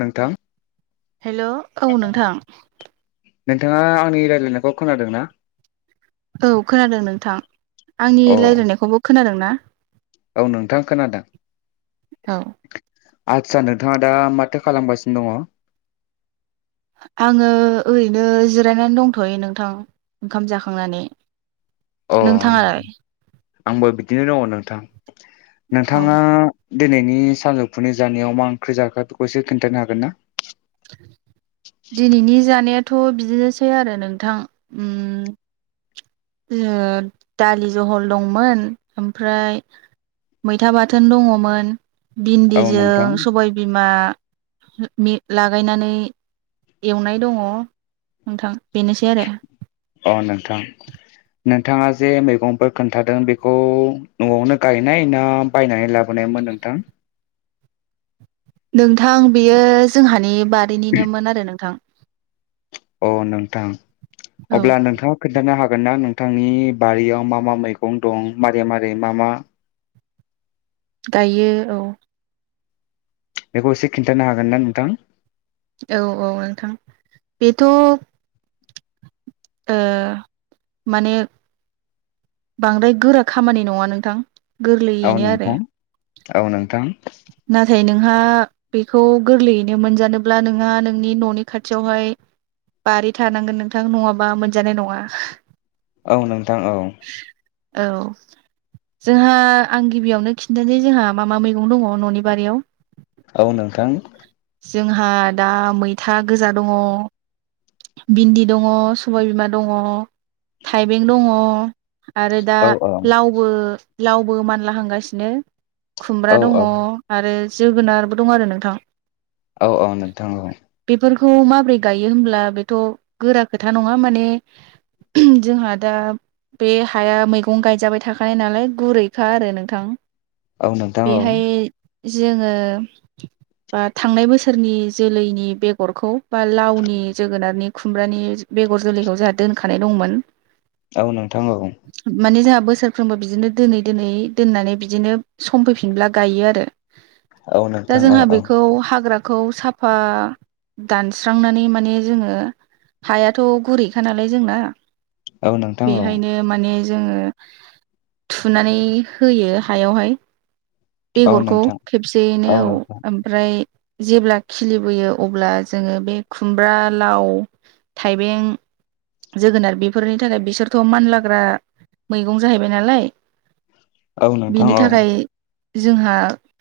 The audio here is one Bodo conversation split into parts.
नोंथां हेल' औ नोंथां नोंथाङा आंनि रायज्लायनायखौ खोनादों ना? औ खोनादों नोंथां, आंनि अ रायज्लायनायखौबो खोनादों ना? औ नोंथां खोनादों औ आदसा नोंथाङा दा माथो खालामगासिनो दङ आङो ओरैनो जिरायनानै दंथ'यै नोंथां ओंखाम जाखांनानै अ नों थाङालाय आंबो बिदिनो दङ नोंथां औ नोंथाङा दिनैनि सानजौफुनि जानायाव मा ओंख्रि जाखो बेखौ एसे खोनथानो हागोन ना? थ' बिदिनोसै आरो नोंथां उ ओ दालि जहल दंमोन ओमफ्राय मैथा बाथोन दङमोन औ भिन्दिजों नोंथां सबायबिमा मे लागायनानै एवनाय दङ नोंथां। बेनोसै आरो अ नोंथां नोंथाङा जे मैगंफोर खोन्थादों बेखौ न'आवनो गायनाय ना बायनानै लाबोनायमोन? नोंथां नोंथां बेयो जोंहानि बारिनिनोमोन आरो नोंथां। अ नोंथां औ अब्ला नोंथाङा खोन्थानो हाग हागोन ना नोंथांनि बारियाव मा मा मैगं दं मारै मारै मा मा? गायो औ बेखौ एसे खिन्थानो हागोन ना नोंथां? औ औ नोंथां बेथ' ओ माने बांद्राय गोरा खामानि नङा नोंथां औ गोरलैयैनो आरो नोंथां औ नोंथां नाथाय नोंहा बेखौ गोरलैयैनो मोनजानोब्ला नोंहा नोंनि न'नि खाथियावहाय बारि थानांगोन नोंथां नङाबा मोनजानाय नङा औ नोंथां औ औ जोंहा आं गिबियावनो खिन्थानाय जोंहा मा मा मैगं दङ न'नि बारियाव औ नोंथां जोंहा दा मैथा गोजा दङ भिन्दि दङ सबायबिमा दङ थाइबें दङ आरो दा औ लावबो लावबो मानला हांगासिनो औ खुमब्रा दङ आरो जोगोनारबो दङ आरो नोंथां औ औ नोंथां औ खौ माब्रै गायो होनब्ला बे थ' गोरा खोथा नङा माने जोंहा दा बे हाया मैगं गायजाबाय थाखानाय नालाय गुरैखा आरो नोंथां औ नोंथां औ बेहाय जोङो बा थांनाय बोसोरनि जोलैनि बेगरखौ बा लावनि जो गोनारनि खुमब्रानि बेगर जोलैखौ जोंहा दोनखानाय दंमोन औ नोंथां औ माने जोंहा बोसोरफ्रोमबो बिदिनो दोनै दोनै दोननानै बिदिनो सम फैफिनब्ला गायो आरो औ दा नोंथां औ जोंहा औ बेखौ हाग्रा खौ साफा दानस्रांनानै माने जोङो हायाथ' गुरैखा नालाय जोंना औ नोंथां औ बेहायनो माने जोङो थुनानै होयो हायावहाय औ बेगरखौ नोंथां खेबसेयैनो औ ओमफ्राय जेब्ला खिलिबोयो अब्ला जोङो बे खुमब्रा लाउ थाइबें जोगोनार बेफोरनि थाखाय बिसोरथ' मानलाग्रा मैगं जाहैबाय नालाय औ नोंथां बिनि औ थाखाय जोंहा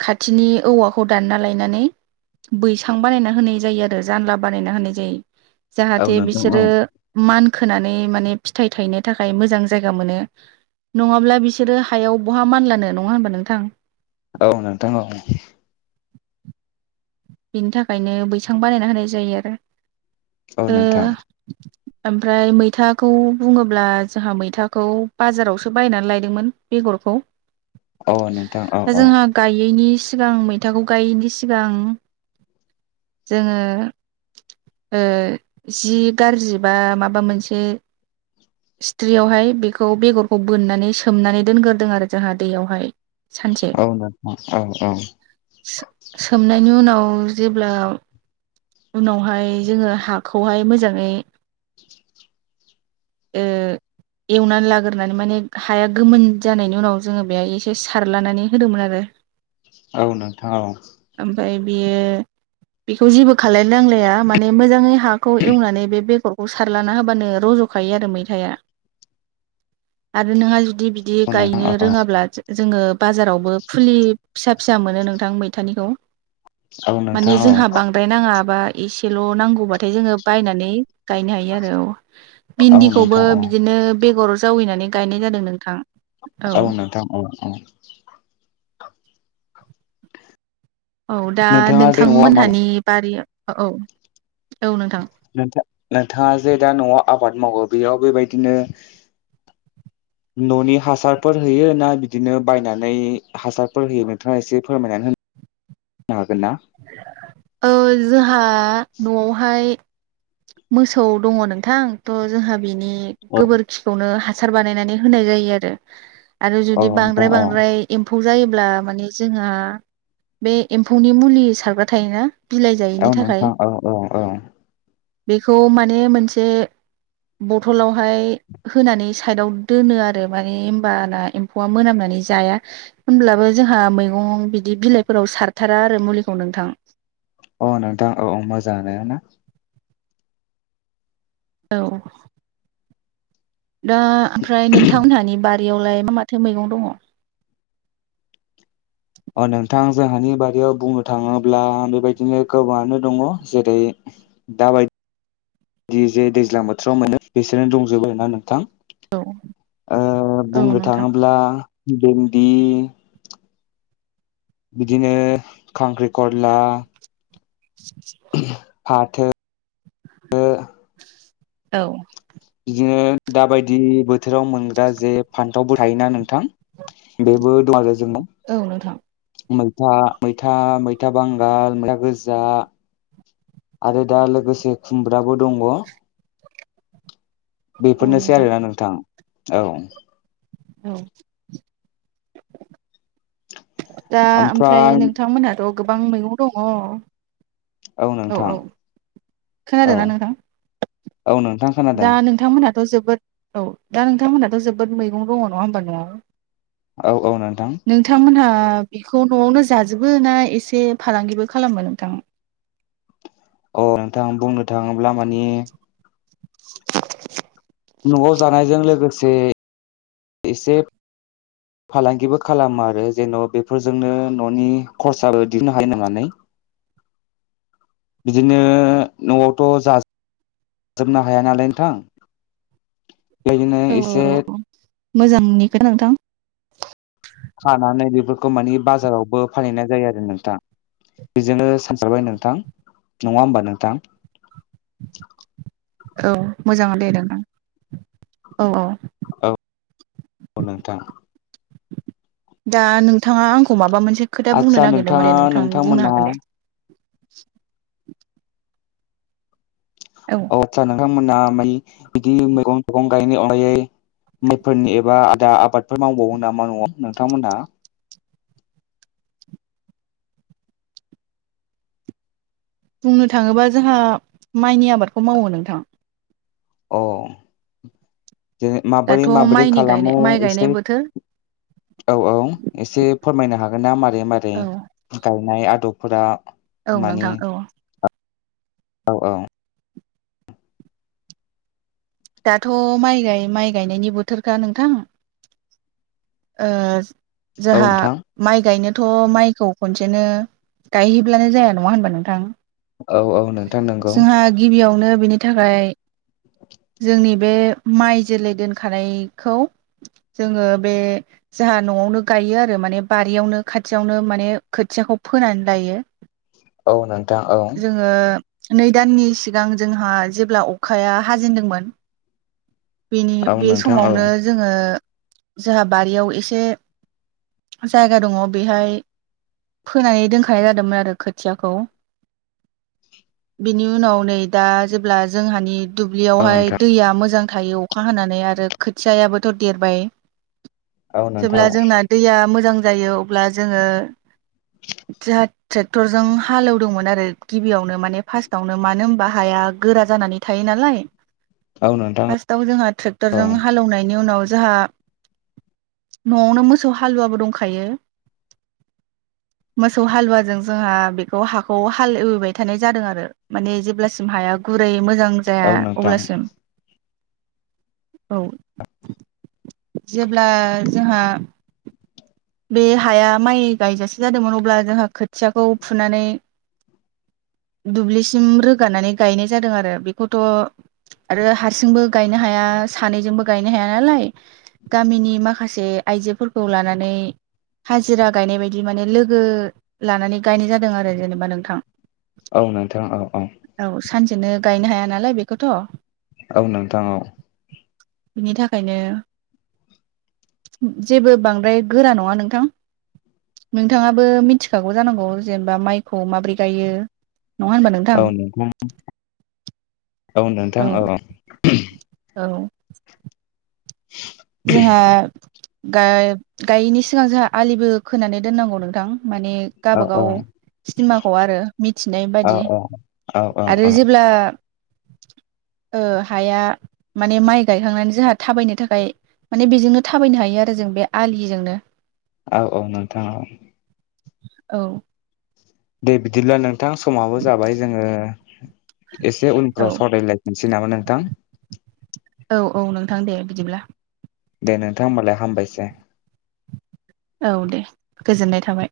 खाथिनि औवाखौ दानना लायनानै बैसां बानायना होनाय जायो आरो जानला बानायना होनाय जायो औ जाहाथे नोंथां बिसोरो औ मान खोनानै माने फिथाइ थायनो थाखाय मोजां जायगा मोनो नङाब्ला बिसोरो हायाव बहा मानलानो नङा होनबा नोंथां? औ नोंथां औ बिनि थाखायनो बैसां बानायना होनाय जायो आरो औ नोंथां ओ ओमफ्राय मैथाखौ बुङोब्ला जोंहा मैथाखौ बाजारावसो बायनानै लायदोंमोन बे गरखौ औ नोंथां औ औ नोंथां औ नोंथां औ नोंथां औ जोंहा गायैनि सिगां मैथाखौ गायैनि सिगां जोङो ओ जि गाज्रि बा माबा मोनसे सिथ्रियावहाय बेखौ बेगरखौ बोननानै सोमनानै दोनग्रोदों आरो जोंहा दैयावहाय सानसे औ [inaudible] सो सोमनायनि उनाव जेब्ला उनावहाय जोङो हाखौहाय मोजाङै [inaudible] ए एवनानै लाग्रोनानै माने हाया गोमोन जानायनि उनाव जोङो बेहाय एसे सारलानानै होदोंमोन आरो औ नोंथां औ बेयो बेखौ जेबो खालाय नांलाया माने मोजाङै हाखौ एवनानै बे बेगर खौ सारलाना होबानो रज'खायो आरो मैथाया आरो नोंहा जु दि बिदि गायनो रोङाब्ला जोङो बाजारावबो फुलि फिसा फिसा मोनो नोंथां मैथानिखौ औ माने नोंथां औ जोंहा बांद्राय नाङा बा एसेल' नांगौबाथाय जोङो बायनानै गायनो हायो आरो औ औ भिन्दिखौबो नोंथां औ बिदिनो बेगर जावैनानै गायनाय जादों नोंथां औ नोंथां औ औ औ दा नोंथाङा जे न'आव माव नोंथांमोनहानि बारि औ औ नोंथां नोंथां नोंथाङा जे दा न'वाव आबाद मावो बेयाव बेबायदिनो [inaudible] न'नि हासारफोर होयो ना बिदिनो बायनानै हासारफोर होयो नोंथाङा एसे फोरमायनानै होनो हागोन ना? ओ जोंहा न'वावहाय मोसौ दङ नोंथां थ' जोंहा बिनि अ गोबोरखिखौनो हा सार बानायनानै होनाय जायो आरो आरो जुदि नोंथां बांद्राय औ बांद्राय एम फौ जायोब्ला माने जोंहा बे एम्फौनि मुलि सारग्रा थायोना बिलाइ जायैनि औ थाखाय नोंथां औ औ औ बेखौ माने मोनसे बथलावहाय होनानै साइदाव दोनो आरो माने होमबाना एम्फौवा मोनामना नै जाया होमब्लाबो जोंहा मैगङाव बिदि बिलाइफोराव सारथारा आरो मुलि औ नोंथां। औ नोंथां औ औ मोजाङानो ना औ । दा ओमफ्राय नोंथांमोनहानि बारियावलाय मा माथो मैगं दङ? अ नोंथां जोंहानि बारयाव बुंनो थाङोब्ला बेबायदिनो गोबाङानो दङ जेरै दाबाय दि जे दैज्लां बोथोराव मोनो बिसोरनो दंजोबो आरो ना नोंथां । औ ओ औ बुंनो नोंथां थाङोब्ला बेन्दि बिदिनो खांख्रि खला [inaudible] औ । बिदिनो दाबायदि बोथोराव मोनग्रा जे फान्थावबो थायोना नोंथां बेबो दं आरो जोंनाव। औ नोंथां मैथा मैथा मैथा बांगाल मैथा गोजा आरो दा लोगोसे खुमब्राबो दङ । बेफोरनोसै आरोना नोंथां औ । औ । दा ओमफ्राय नोंथांमोनहाथ' गोबां मैगं दङ औ औ खोनादों औ ना नोंथां? औ नोंथां खोनादों । थ' जोबोद औ दा नोंथांमोनहाथ' जोबोद मैगं दङ नङा होमबा नआव? औ औ नोंथां नोंथांमोनहा बेखौ न'आवनो जाजोबो ना एसे फालांगिबो खालामो नोंथां? औ नोंथां बुंनो थाङोब्ला माने न'आव जानायजों लोगोसे एसे फालांगिबो खालामो आरो जेन' बेफोरजोंनो न'नि खरसाबो दिहुननो हायो होननानै बिदिनो न'आवथ' जाज जोबनो हाया नालाय नोंथां बेदिनो औ एसे औ औ मोजांनि खोथा नोंथां । खानानै बेफोरखौ मानि बाजारावबो फानहैनाय जायो आरो नोंथां? बेजोंनो सानसारबाय नोंथां नङा होमबा नोंथां? औ मोजाङानो दे नोंथां औ औ । औ औ नोंथां । दा नोंथाङा आंखौ माबा मोनसे एसे खोथा बुंनो आदसा नागिरदोंमोन नोंथाङा दे नोंथां बुंनो नोंथांमोना हागोन दे औ औ। आथसा नोंथांमोना बिदि मैगं थाइगं गायनायनि अनगायै माइफोरनि एबा आलदा आबादफोर मावबावो नामा न'आव नोंथांमोनहा? बुंनो थाङोबा जोंहा माइनि आबादखौ मावो नोंथां । अ जै माबोरै दाथ' माबोरै माइनि गायनाय खालामो माइ गायनाय एसे बोथोर औ औ एसे फोरमायनो हागोन ना मारै मारै औ गायनाय आदबफोरा? औ मानि नोंथां औ । औ औ । दाथ' माइ गाय माइ गायनायनि बोथोरखा नोंथां । औ जोंहा नोंथां माइ गायनो थ' माइखौ खनसेनो गायहैब्लानो जाया नङा होनबा नोंथां औ औ नोंथां । नंगौ जोंहा गिबियावनो बेनि थाखाय जोंनि बे माइ जोलै दोनखानायखौ जोङो बे जोंहा न'आवनो गायो आरो माने बारियावनो खाथियावनो माने खोथियाखौ फोनानै लायो औ नोंथां औ । जोङो नै दाननि सिगां जोंहा जेब्ला अखाया हाजेनदोंमोन बेनि औ बे नोंथां औ समावनो जोङो, जोंहा बारियाव एसे जायगा दङ बेहाय फोनानै दोनखानाय जादोंमोन आरो खोथियाखौ। बेनि उनाव नै दा जेब्ला जोंहानि औ दुब्लियावहाय नोंथां दैया मोजां थायो अखा हानानै आरो खोथियायाबोथ' देरबाय औ नोंथां जेब्ला औ जोंना दैया मोजां जायो अब्ला जोङो जाहा ट्रेक्टरजों हालेवदोंमोन आरो गिबियावनो। माने फारस्टावनो मानो होनबा हाया गोरा जानानै थायो नालाय। औ नोंथां फार्स्टआव जोंहा औ ट्रेक्टरजों हालेवनायनि उनाव जोंहा। न'आवनो मोसौ हालुवाबो दंखायो। [inaudible] मोसौ हालुवाजों जोंहा बेखौ हाखौ हालेवबाय थानाय जादों आरो माने जेब्लासिम हाया [unintelligible] बोरै मोजां जाया औ नोंथां अब्लासिम औ। जेब्ला जोंहा बे हाया माइ गायजासे जादोंमोन अब्ला जोंहा खोथियाखौ फुनानै [unintelligible] दुब्लिसिम रोगानानै गायनाय जादों आरो। बेखौथ' आरो हारसिंबो गायनो हाया। सानैजोंबो गायनो हाया नालाय गामिनि माखासे आइजोफोरखौ लानानै हाजिरा गायनाय बायदि माने लोगो लानानै गायनाय जादों आरो जेनेबा नोंथां। औ नोंथां औ औ। सानसेनो गायनो हाया नालाय बेखौथ'। औ नोंथां औ। बिनि थाखायनो जेबो बांद्राय गोरा नङा नोंथां। नोंथाङाबो मिथिखागौ जानांगौ जेनेबा माइखौ माबोरै गायो। नङा होनबा औ नोंथां। औ नोंथां औ। औ जोंहा गा- गायैनि सिगां जोंहा आलिबो खोनानै दोननांगौ नोंथां। माने औ औ गाबागाव सिमाखौ आरो मिथिनाय औ बादि। औ आरो जेब्ला ओ हाया माने माइ गायखांनानै जोंहा थाबायनो थाखाय माने बेजोंनो थाबायनो हायो आरो ।जों बे आलिजोंनो औ औ नोंथां औ। औ। दे बिदिब्ला नोंथां समाबो जाबाय जोङो एसे औ उनफ्राव सावरायलायफिननोसै नामा नोंथां। औ औ नोंथां दे बिदिब्ला। दे नोंथां होमबालाय हामबायसै। औ दे गोजोननाय थाबाय।